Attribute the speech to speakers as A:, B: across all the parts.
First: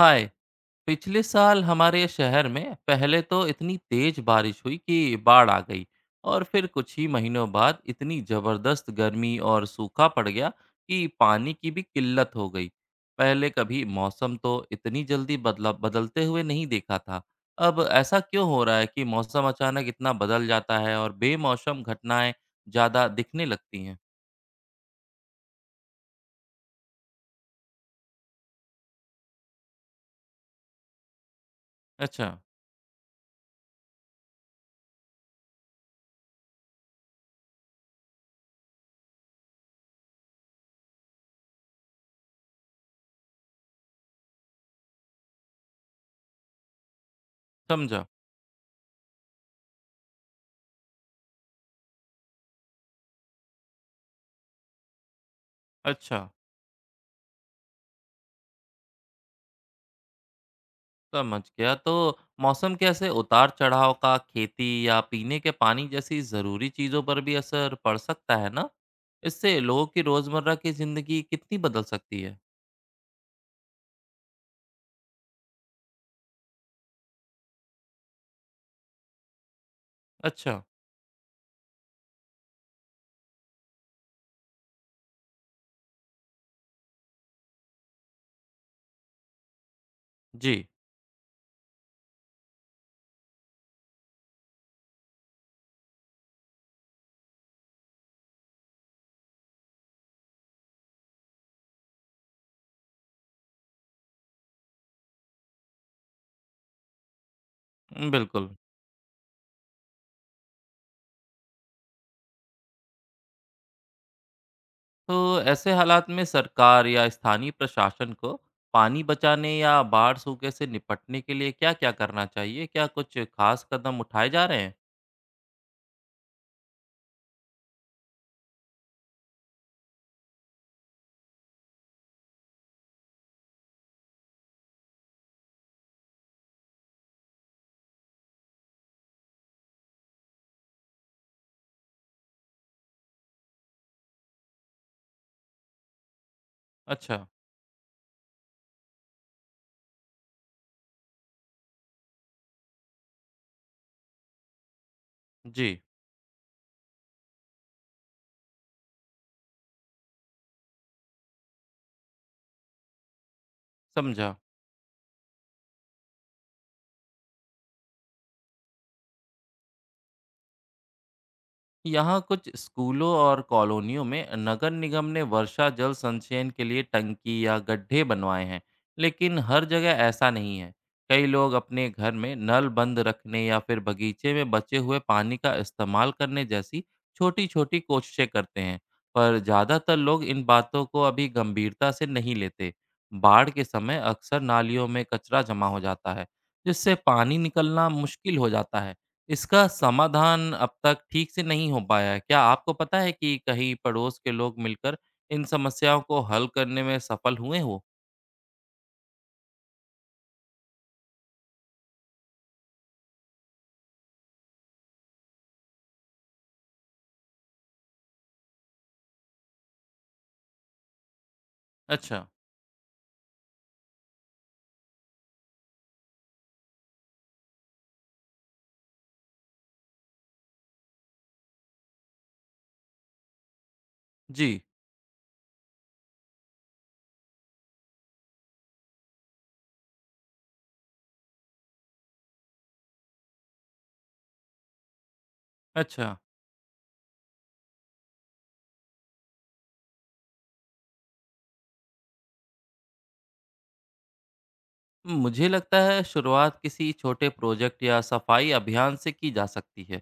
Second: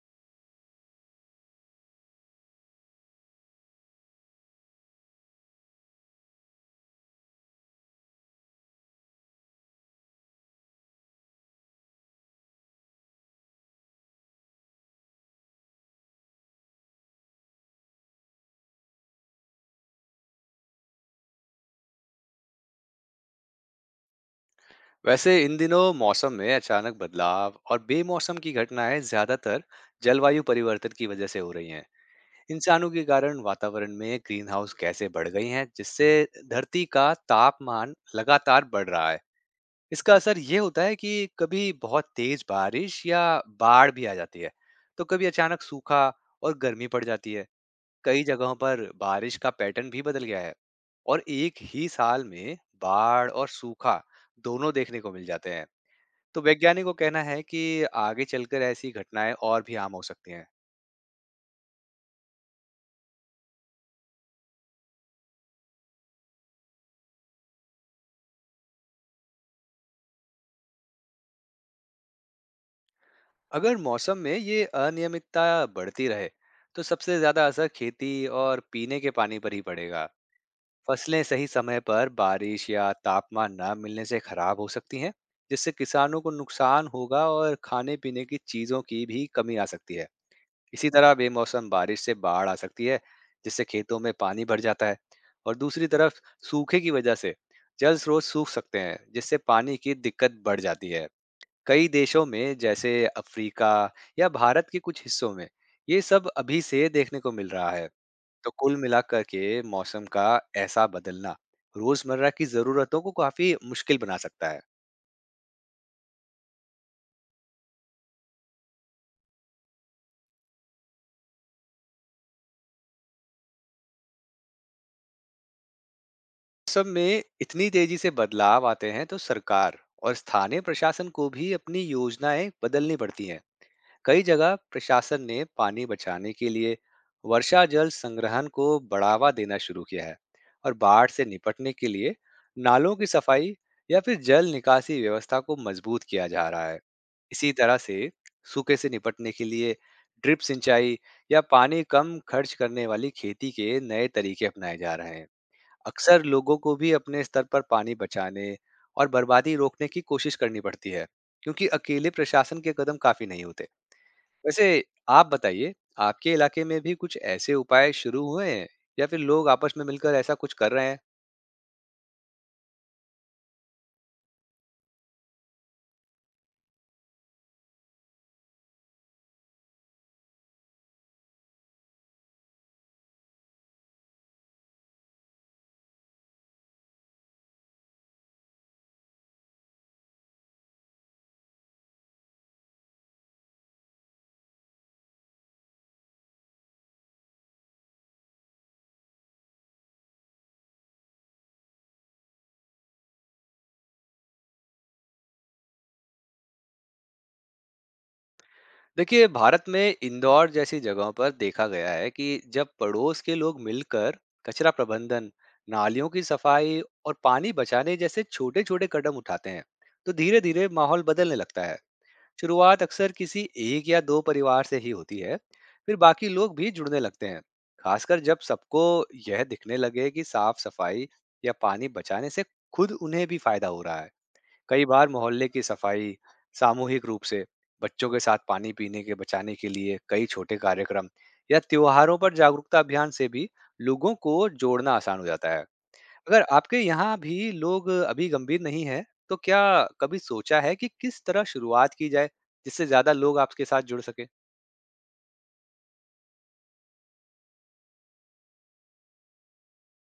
A: हाय। पिछले साल हमारे शहर में पहले तो इतनी तेज बारिश हुई कि बाढ़ आ गई। और फिर कुछ ही महीनों बाद इतनी जबरदस्त गर्मी और सूखा पड़ गया कि पानी की भी किल्लत हो गई। पहले कभी मौसम तो इतनी जल्दी बदला बदलते हुए नहीं देखा था। अब ऐसा क्यों हो रहा है कि मौसम अचानक इतना बदल जाता है और बेमौसम घटनाएं ज्यादा दिखने लगती हैं?
B: वैसे इन दिनों मौसम में अचानक बदलाव और बेमौसम की घटनाएं ज्यादातर जलवायु परिवर्तन की वजह से हो रही हैं।
A: अच्छा।
B: इंसानों के कारण वातावरण में ग्रीन हाउस गैसें बढ़ गई हैं, जिससे धरती का तापमान लगातार बढ़ रहा है। इसका असर ये होता है कि कभी बहुत तेज बारिश या बाढ़ भी आ जाती है, तो कभी अचानक सूखा और गर्मी पड़ जाती है।
A: समझा।
B: कई जगहों पर बारिश का पैटर्न भी बदल गया है और एक ही साल में बाढ़ और सूखा दोनों देखने को मिल जाते हैं।
A: अच्छा।
B: तो वैज्ञानिक को कहना है कि आगे चलकर ऐसी घटनाएं और भी आम हो सकती हैं।
A: समझ गया। तो मौसम के ऐसे उतार चढ़ाव का खेती या पीने के पानी जैसी जरूरी चीजों पर भी असर पड़ सकता है ना? इससे लोगों की रोजमर्रा की जिंदगी कितनी बदल सकती है?
B: अगर मौसम में ये अनियमितता बढ़ती रहे तो सबसे ज्यादा असर खेती और पीने के पानी पर ही पड़ेगा।
A: अच्छा।
B: फसलें सही समय पर बारिश या तापमान न मिलने से खराब हो सकती हैं, जिससे किसानों को नुकसान होगा और खाने पीने की चीजों की भी कमी आ सकती है।
A: जी।
B: इसी तरह बेमौसम बारिश से बाढ़ आ सकती है, जिससे खेतों में पानी भर जाता है। और दूसरी तरफ सूखे की वजह से जल स्रोत सूख सकते हैं, जिससे पानी की दिक्कत बढ़ जाती है। कई देशों में, जैसे अफ्रीका या भारत के कुछ हिस्सों में, ये सब अभी से देखने को मिल रहा है।
A: बिल्कुल।
B: तो कुल मिलाकर के मौसम का ऐसा बदलना रोजमर्रा की जरूरतों को काफी मुश्किल बना सकता है।
A: तो ऐसे हालात में सरकार या स्थानीय प्रशासन को पानी बचाने या बाढ़ सूखे से निपटने के लिए क्या क्या करना चाहिए? क्या कुछ खास कदम उठाए जा रहे हैं?
B: सब में इतनी तेजी से बदलाव आते हैं तो सरकार और स्थानीय प्रशासन को भी अपनी योजनाएं बदलनी पड़ती हैं। कई जगह प्रशासन ने पानी बचाने के लिए वर्षा जल संग्रहण को बढ़ावा देना शुरू किया है और बाढ़ से निपटने के लिए नालों की सफाई या फिर जल निकासी व्यवस्था को मजबूत किया जा रहा है।
A: अच्छा।
B: इसी तरह से सूखे से निपटने के लिए ड्रिप सिंचाई या पानी कम खर्च करने वाली खेती के नए तरीके अपनाए जा रहे हैं।
A: जी।
B: अक्सर लोगों को भी अपने स्तर पर पानी बचाने और बर्बादी रोकने की कोशिश करनी पड़ती है, क्योंकि अकेले प्रशासन के कदम काफी नहीं होते।
A: समझा।
B: वैसे आप बताइए, आपके इलाके में भी कुछ ऐसे उपाय शुरू हुए हैं या फिर लोग आपस में मिलकर ऐसा कुछ कर रहे हैं?
A: यहाँ कुछ स्कूलों और कॉलोनियों में नगर निगम ने वर्षा जल संचयन के लिए टंकी या गड्ढे बनवाए हैं। लेकिन हर जगह ऐसा नहीं है। कई लोग अपने घर में नल बंद रखने या फिर बगीचे में बचे हुए पानी का इस्तेमाल करने जैसी छोटी छोटी कोशिशें करते हैं। पर ज़्यादातर लोग इन बातों को अभी गंभीरता से नहीं लेते। बाढ़ के समय अक्सर नालियों में कचरा जमा हो जाता है जिससे पानी निकलना मुश्किल हो जाता है। इसका समाधान अब तक ठीक से नहीं हो पाया है। क्या आपको पता है कि कहीं पड़ोस के लोग मिलकर इन समस्याओं को हल करने में सफल हुए हो?
B: देखिए, भारत में इंदौर जैसी जगहों पर देखा गया है कि जब पड़ोस के लोग मिलकर कचरा प्रबंधन, नालियों की सफाई और पानी बचाने जैसे छोटे छोटे कदम उठाते हैं, तो धीरे धीरे माहौल बदलने लगता है।
A: अच्छा,
B: शुरुआत अक्सर किसी एक या दो परिवार से ही होती है, फिर बाकी लोग भी जुड़ने लगते हैं, खासकर जब सबको यह दिखने लगे कि साफ सफाई या पानी बचाने से खुद उन्हें भी फायदा हो रहा है।
A: जी,
B: कई बार मोहल्ले की सफाई सामूहिक रूप से, बच्चों के साथ पानी पीने के बचाने के लिए कई छोटे कार्यक्रम या त्योहारों पर जागरूकता अभियान से भी लोगों को जोड़ना आसान हो जाता है।
A: अच्छा।
B: अगर आपके यहाँ भी लोग अभी गंभीर नहीं हैं, तो क्या कभी सोचा है कि किस तरह शुरुआत की जाए, जिससे ज़्यादा लोग आपके साथ जुड़ सकें?
A: मुझे लगता है शुरुआत किसी छोटे प्रोजेक्ट या सफाई अभियान से की जा सकती है।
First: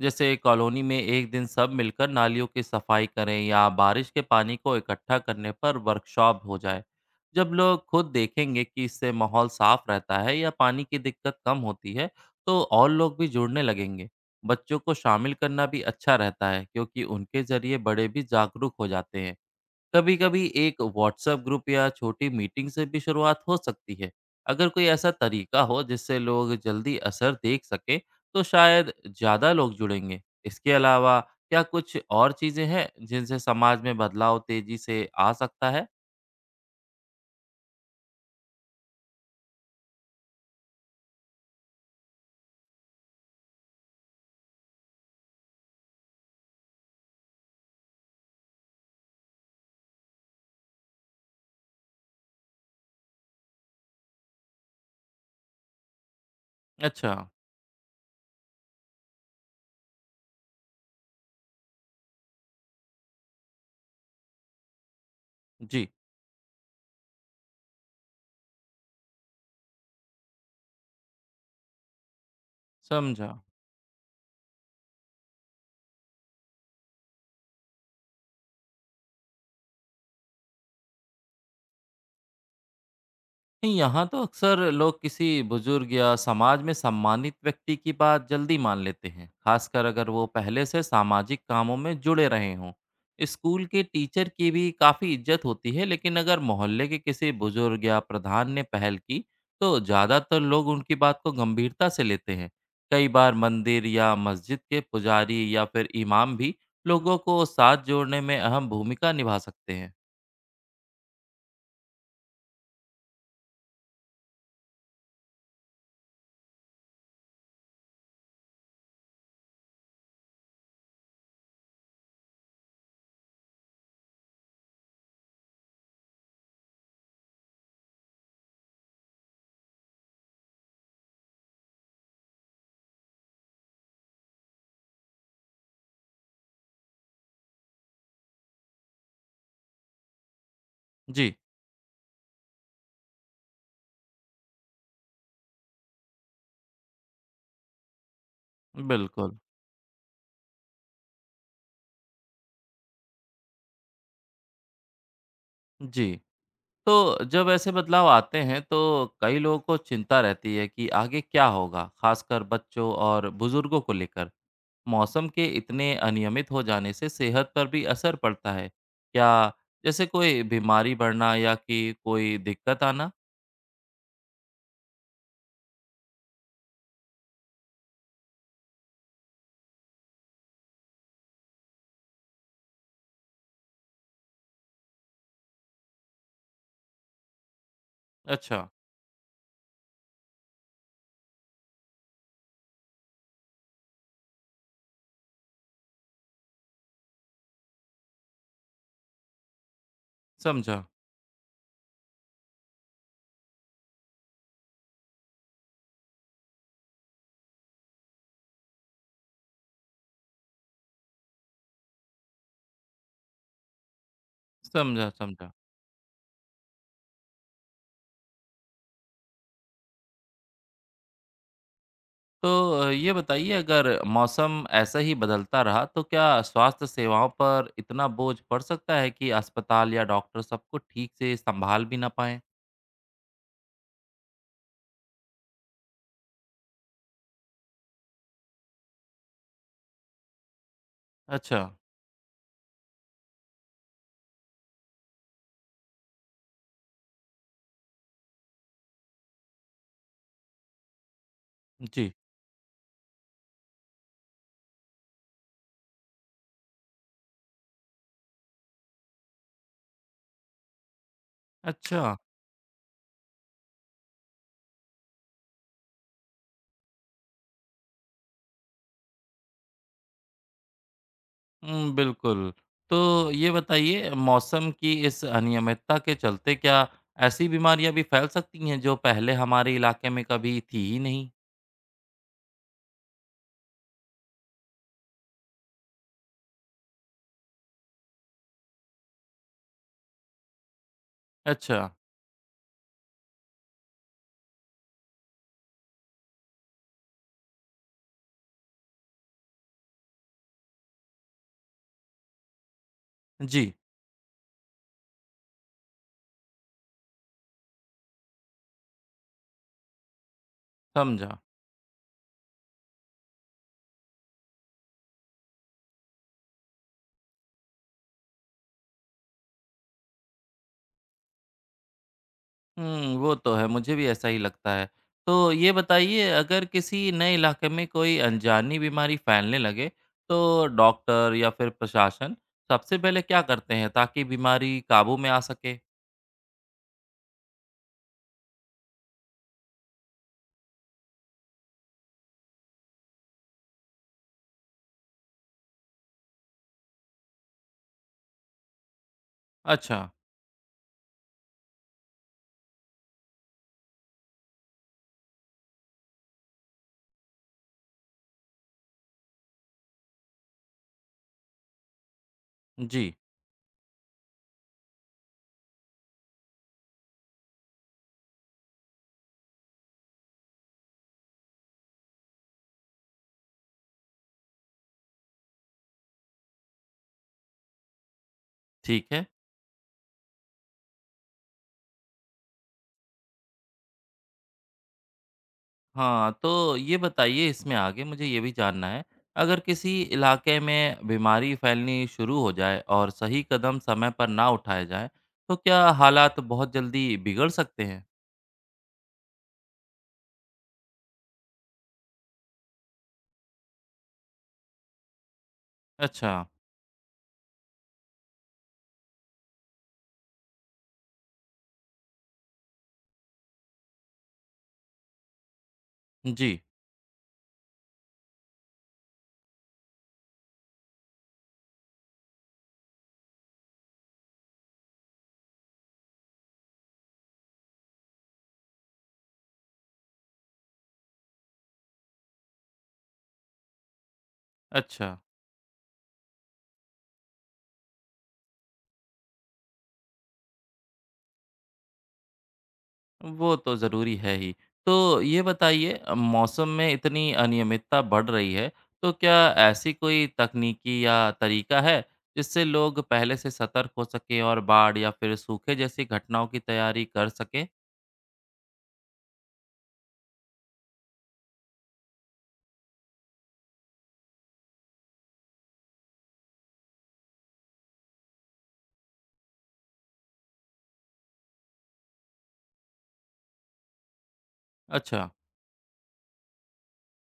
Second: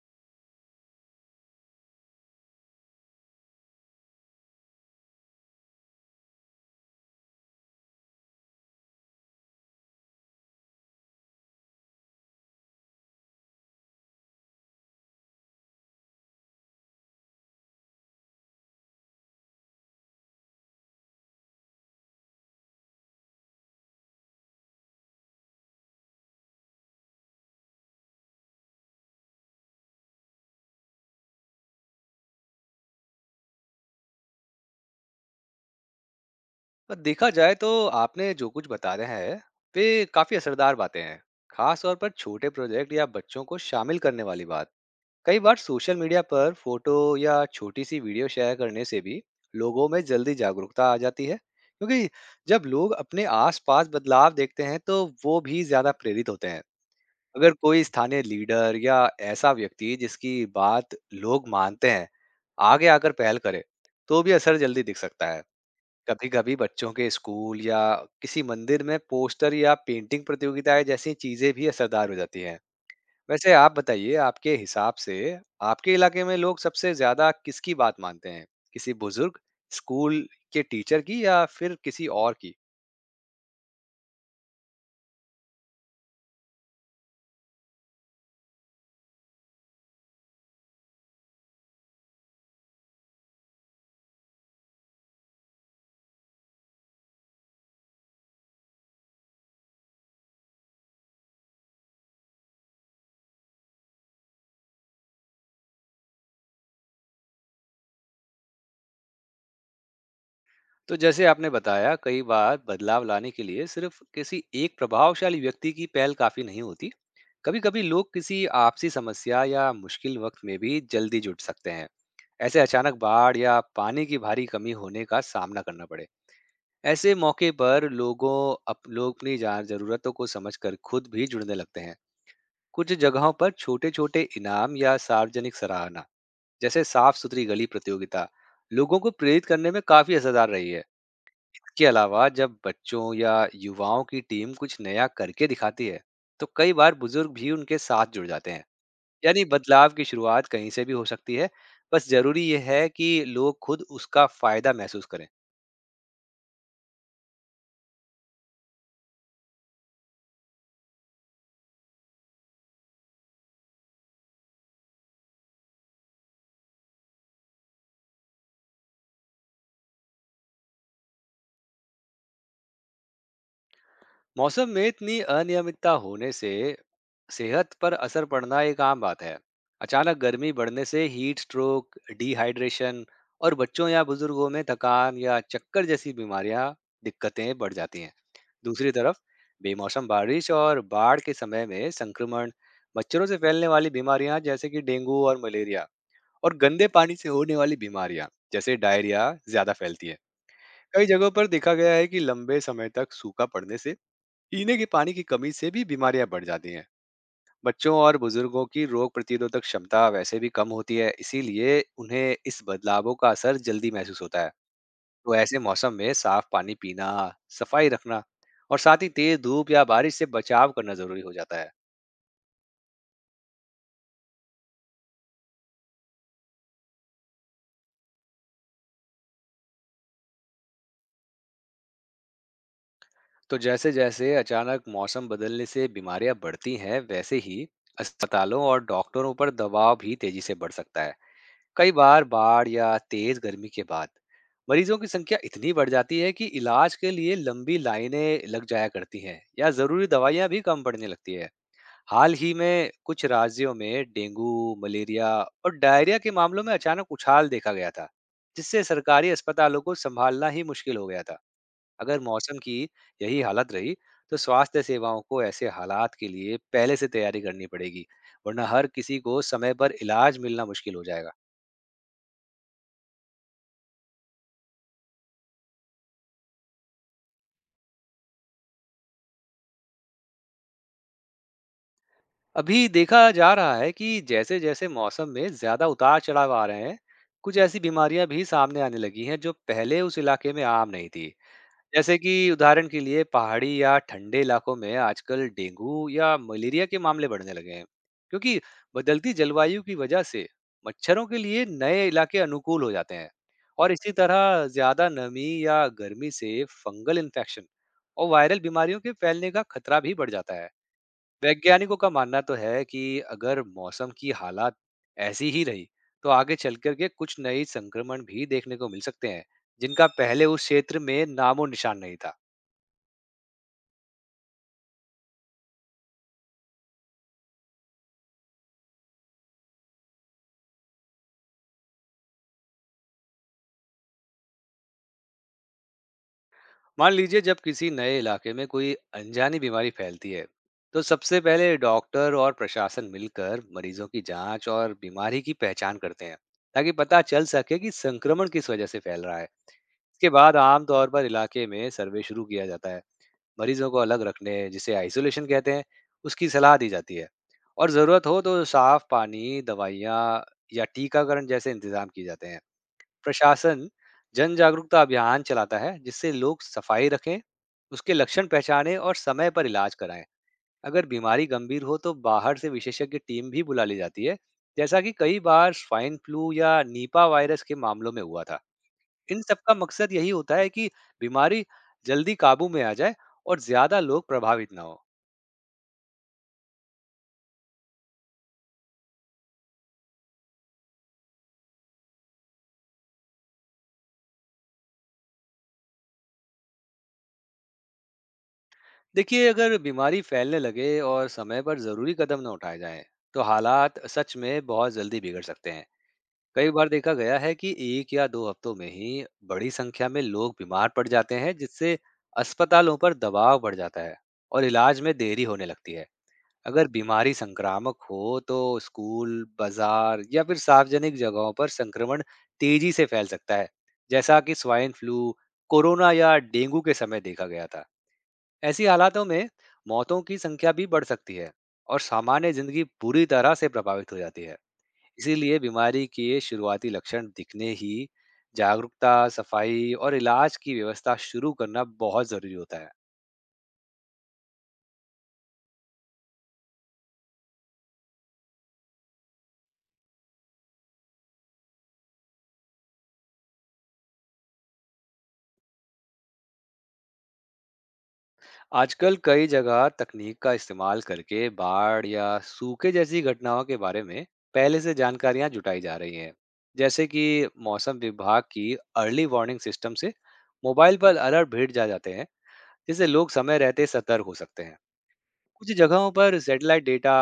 A: जैसे कॉलोनी में एक दिन सब मिलकर नालियों की सफाई करें या बारिश के पानी को इकट्ठा करने पर वर्कशॉप हो जाए। जब लोग खुद देखेंगे कि इससे माहौल साफ रहता है या पानी की दिक्कत कम होती है तो और लोग भी जुड़ने लगेंगे। बच्चों को शामिल करना भी अच्छा रहता है क्योंकि उनके जरिए बड़े भी जागरूक हो जाते हैं। कभी-कभी एक व्हाट्सएप ग्रुप या छोटी मीटिंग से भी शुरुआत हो सकती है। अगर कोई ऐसा तरीका हो जिससे लोग जल्दी असर देख सकें, तो शायद ज़्यादा लोग जुड़ेंगे। इसके अलावा क्या कुछ और चीज़ें हैं जिनसे समाज में बदलाव तेज़ी से आ सकता है?
B: और देखा जाए तो आपने जो कुछ बताया है, वे काफ़ी असरदार बातें हैं। खास तौर पर छोटे प्रोजेक्ट या बच्चों को शामिल करने वाली बात। कई बार सोशल मीडिया पर फोटो या छोटी सी वीडियो शेयर करने से भी लोगों में जल्दी जागरूकता आ जाती है, क्योंकि जब लोग अपने आसपास बदलाव देखते हैं, तो वो भी ज़्यादा प्रेरित होते हैं।
A: अच्छा,
B: अगर कोई स्थानीय लीडर या ऐसा व्यक्ति जिसकी बात लोग मानते हैं आगे आकर पहल करे, तो भी असर जल्दी दिख सकता है।
A: जी,
B: कभी कभी बच्चों के स्कूल या किसी मंदिर में पोस्टर या पेंटिंग प्रतियोगिताएं जैसी चीजें भी असरदार हो जाती हैं।
A: समझा।
B: वैसे आप बताइए, आपके हिसाब से आपके इलाके में लोग सबसे ज्यादा किसकी बात मानते हैं? किसी बुजुर्ग, स्कूल के टीचर की, या फिर किसी और की?
A: नहीं, यहाँ तो अक्सर लोग किसी बुजुर्ग या समाज में सम्मानित व्यक्ति की बात जल्दी मान लेते हैं, खासकर अगर वो पहले से सामाजिक कामों में जुड़े रहे हों। स्कूल के टीचर की भी काफ़ी इज्जत होती है, लेकिन अगर मोहल्ले के किसी बुजुर्ग या प्रधान ने पहल की, तो ज़्यादातर लोग उनकी बात को गंभीरता से लेते हैं। कई बार मंदिर या मस्जिद के पुजारी या फिर इमाम भी लोगों को साथ जोड़ने में अहम भूमिका निभा सकते हैं।
B: तो जैसे आपने बताया, कई बार बदलाव लाने के लिए सिर्फ किसी एक प्रभावशाली व्यक्ति की पहल काफी नहीं होती। कभी कभी लोग किसी आपसी समस्या या मुश्किल वक्त में भी जल्दी जुट सकते हैं। ऐसे अचानक बाढ़ या पानी की भारी कमी होने का सामना करना पड़े, ऐसे मौके पर लोगों लोग अपनी जरूरतों को समझकर खुद भी जुड़ने लगते हैं। कुछ जगहों पर छोटे छोटे इनाम या सार्वजनिक सराहना, जैसे साफ सुथरी गली प्रतियोगिता, लोगों को प्रेरित करने में काफी असरदार रही है।
A: जी,
B: इसके अलावा जब बच्चों या युवाओं की टीम कुछ नया करके दिखाती है, तो कई बार बुजुर्ग भी उनके साथ जुड़ जाते हैं।
A: बिल्कुल।
B: यानी बदलाव की शुरुआत कहीं से भी हो सकती है, बस जरूरी यह है कि लोग खुद उसका फायदा महसूस करें।
A: जी। तो जब ऐसे बदलाव आते हैं तो कई लोगों को चिंता रहती है कि आगे क्या होगा, खासकर बच्चों और बुजुर्गों को लेकर। मौसम के इतने अनियमित हो जाने से सेहत पर भी असर पड़ता है, क्या जैसे कोई बीमारी बढ़ना या कि कोई दिक्कत आना?
B: मौसम में इतनी अनियमितता होने से सेहत पर असर पड़ना एक आम बात है। अचानक गर्मी बढ़ने से हीट स्ट्रोक, डिहाइड्रेशन और बच्चों या बुजुर्गों में थकान या चक्कर जैसी बीमारियां दिक्कतें बढ़ जाती हैं।
A: अच्छा,
B: दूसरी तरफ बेमौसम बारिश और बाढ़ के समय में संक्रमण, मच्छरों से फैलने वाली बीमारियां जैसे कि डेंगू और मलेरिया, और गंदे पानी से होने वाली बीमारियां जैसे डायरिया ज्यादा फैलती है।
A: समझा,
B: कई जगहों पर देखा गया है कि लंबे समय तक सूखा पड़ने से पीने के पानी की कमी से भी बीमारियां बढ़ जाती हैं। बच्चों और बुजुर्गों की रोग प्रतिरोधक क्षमता वैसे भी कम होती है, इसीलिए उन्हें इस बदलावों का असर जल्दी महसूस होता है।
A: समझा,
B: तो
A: समझा।
B: ऐसे मौसम में साफ पानी पीना, सफाई रखना और साथ ही तेज धूप या बारिश से बचाव करना जरूरी हो जाता है।
A: तो ये बताइए अगर मौसम ऐसा ही बदलता रहा तो क्या स्वास्थ्य सेवाओं पर इतना बोझ पड़ सकता है कि अस्पताल या डॉक्टर सबको ठीक से संभाल भी ना पाएं?
B: तो जैसे जैसे अचानक मौसम बदलने से बीमारियां बढ़ती हैं, वैसे ही अस्पतालों और डॉक्टरों पर दबाव भी तेजी से बढ़ सकता है।
A: अच्छा।
B: कई बार बाढ़ या तेज गर्मी के बाद मरीजों की संख्या इतनी बढ़ जाती है कि इलाज के लिए लंबी लाइनें लग जाया करती हैं या जरूरी दवाइयां भी कम पड़ने लगती है।
A: जी।
B: हाल ही में कुछ राज्यों में डेंगू, मलेरिया और डायरिया के मामलों में अचानक उछाल देखा गया था, जिससे सरकारी अस्पतालों को संभालना ही मुश्किल हो गया था।
A: अच्छा।
B: अगर मौसम की यही हालत रही तो स्वास्थ्य सेवाओं को ऐसे हालात के लिए पहले से तैयारी करनी पड़ेगी, वरना हर किसी को समय पर इलाज मिलना मुश्किल हो जाएगा।
A: बिल्कुल। तो ये बताइए मौसम की इस अनियमितता के चलते क्या ऐसी बीमारियाँ भी फैल सकती हैं जो पहले हमारे इलाके में कभी थी ही नहीं?
B: अभी देखा जा रहा है कि जैसे जैसे मौसम में ज्यादा उतार चढ़ाव आ रहे हैं, कुछ ऐसी बीमारियां भी सामने आने लगी हैं जो पहले उस इलाके में आम नहीं थी।
A: अच्छा।
B: जैसे कि उदाहरण के लिए पहाड़ी या ठंडे इलाकों में आजकल डेंगू या मलेरिया के मामले बढ़ने लगे हैं, क्योंकि बदलती जलवायु की वजह से मच्छरों के लिए नए इलाके अनुकूल हो जाते हैं।
A: जी,
B: और इसी तरह ज्यादा नमी या गर्मी से फंगल इन्फेक्शन और वायरल बीमारियों के फैलने का खतरा भी बढ़ जाता है।
A: समझा।
B: वैज्ञानिकों का मानना तो है कि अगर मौसम की हालात ऐसी ही रही, तो आगे चल करके कुछ नए संक्रमण भी देखने को मिल सकते हैं जिनका पहले उस क्षेत्र में नामो निशान नहीं था।
A: वो तो है मुझे भी ऐसा ही लगता है। तो ये बताइए अगर किसी नए इलाके में कोई अनजानी बीमारी फैलने लगे तो डॉक्टर या फिर प्रशासन सबसे पहले क्या करते हैं ताकि बीमारी काबू में आ सके?
B: मान लीजिए, जब किसी नए इलाके में कोई अनजानी बीमारी फैलती है, तो सबसे पहले डॉक्टर और प्रशासन मिलकर मरीजों की जांच और बीमारी की पहचान करते हैं, ताकि पता चल सके कि संक्रमण किस वजह से फैल रहा है।
A: अच्छा।
B: इसके बाद आमतौर पर इलाके में सर्वे शुरू किया जाता है, मरीजों को अलग रखने, जिसे आइसोलेशन कहते हैं, उसकी सलाह दी जाती है, और ज़रूरत हो तो साफ पानी, दवाइयाँ या टीकाकरण जैसे इंतजाम किए जाते हैं।
A: जी,
B: प्रशासन जन जागरूकता अभियान चलाता है, जिससे लोग सफाई रखें, उसके लक्षण पहचानें और समय पर इलाज कराएं। अगर बीमारी गंभीर हो तो बाहर से विशेषज्ञ टीम भी बुला ली जाती है, जैसा कि कई बार स्वाइन फ्लू या नीपा वायरस के मामलों में हुआ था।
A: ठीक है।
B: इन सब का मकसद यही होता है कि बीमारी जल्दी काबू में आ जाए और ज्यादा लोग प्रभावित ना हो।
A: हाँ, तो ये बताइए इसमें आगे मुझे ये भी जानना है, अगर किसी इलाके में बीमारी फैलनी शुरू हो जाए और सही कदम समय पर ना उठाए जाएँ, तो क्या हालात बहुत जल्दी बिगड़ सकते हैं?
B: देखिए, अगर बीमारी फैलने लगे और समय पर जरूरी कदम न उठाए जाएं, तो हालात सच में बहुत जल्दी बिगड़ सकते हैं।
A: अच्छा,
B: कई बार देखा गया है कि एक या दो हफ्तों में ही बड़ी संख्या में लोग बीमार पड़ जाते हैं, जिससे अस्पतालों पर दबाव बढ़ जाता है और इलाज में देरी होने लगती है।
A: जी,
B: अगर बीमारी संक्रामक हो तो स्कूल, बाजार या फिर सार्वजनिक जगहों पर संक्रमण तेजी से फैल सकता है, जैसा कि स्वाइन फ्लू, कोरोना या डेंगू के समय देखा गया था। ऐसी हालातों में मौतों की संख्या भी बढ़ सकती है और सामान्य जिंदगी पूरी तरह से प्रभावित हो जाती है।
A: अच्छा,
B: इसीलिए बीमारी के शुरुआती लक्षण दिखने ही जागरूकता, सफाई और इलाज की व्यवस्था शुरू करना बहुत जरूरी होता है।
A: वो तो ज़रूरी है ही। तो ये बताइए मौसम में इतनी अनियमितता बढ़ रही है, तो क्या ऐसी कोई तकनीकी या तरीका है, जिससे लोग पहले से सतर्क हो सकें और बाढ़ या फिर सूखे जैसी घटनाओं की तैयारी कर सकें?
B: आजकल कई जगह तकनीक का इस्तेमाल करके बाढ़ या सूखे जैसी घटनाओं के बारे में पहले से जानकारियां जुटाई जा रही हैं। जैसे कि मौसम विभाग की अर्ली वार्निंग सिस्टम से मोबाइल पर अलर्ट भेज जा जाते हैं, जिससे लोग समय रहते सतर्क हो सकते हैं।
A: अच्छा।
B: कुछ जगहों पर सैटेलाइट डेटा,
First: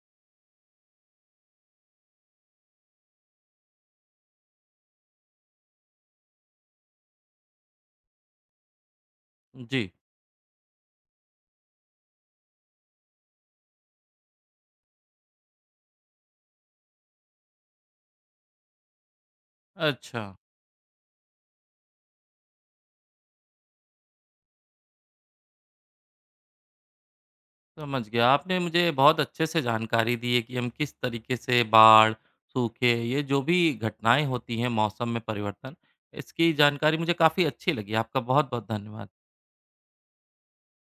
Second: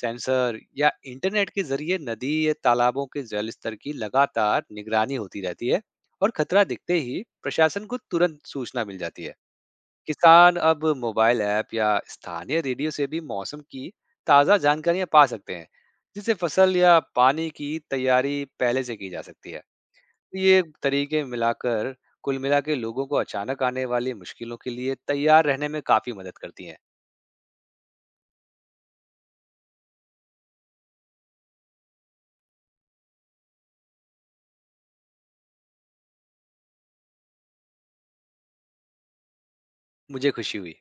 B: सेंसर या इंटरनेट के जरिए नदी या तालाबों के जल स्तर की लगातार निगरानी होती रहती है और खतरा दिखते ही प्रशासन को तुरंत सूचना मिल जाती है।
A: जी,
B: किसान अब मोबाइल ऐप या स्थानीय रेडियो से भी मौसम की ताज़ा जानकारियां पा सकते हैं, जिससे फसल या पानी की तैयारी पहले से की जा सकती है।
A: अच्छा,
B: ये तरीके मिलाकर कुल मिला के लोगों को अचानक आने वाली मुश्किलों के लिए तैयार रहने में काफ़ी मदद करती हैं।
A: समझ गया। आपने मुझे बहुत अच्छे से जानकारी दी है कि हम किस तरीके से बाढ़, सूखे ये जो भी घटनाएँ होती हैं मौसम में परिवर्तन, इसकी जानकारी मुझे काफ़ी अच्छी लगी। आपका बहुत-बहुत धन्यवाद।
B: मुझे खुशी हुई।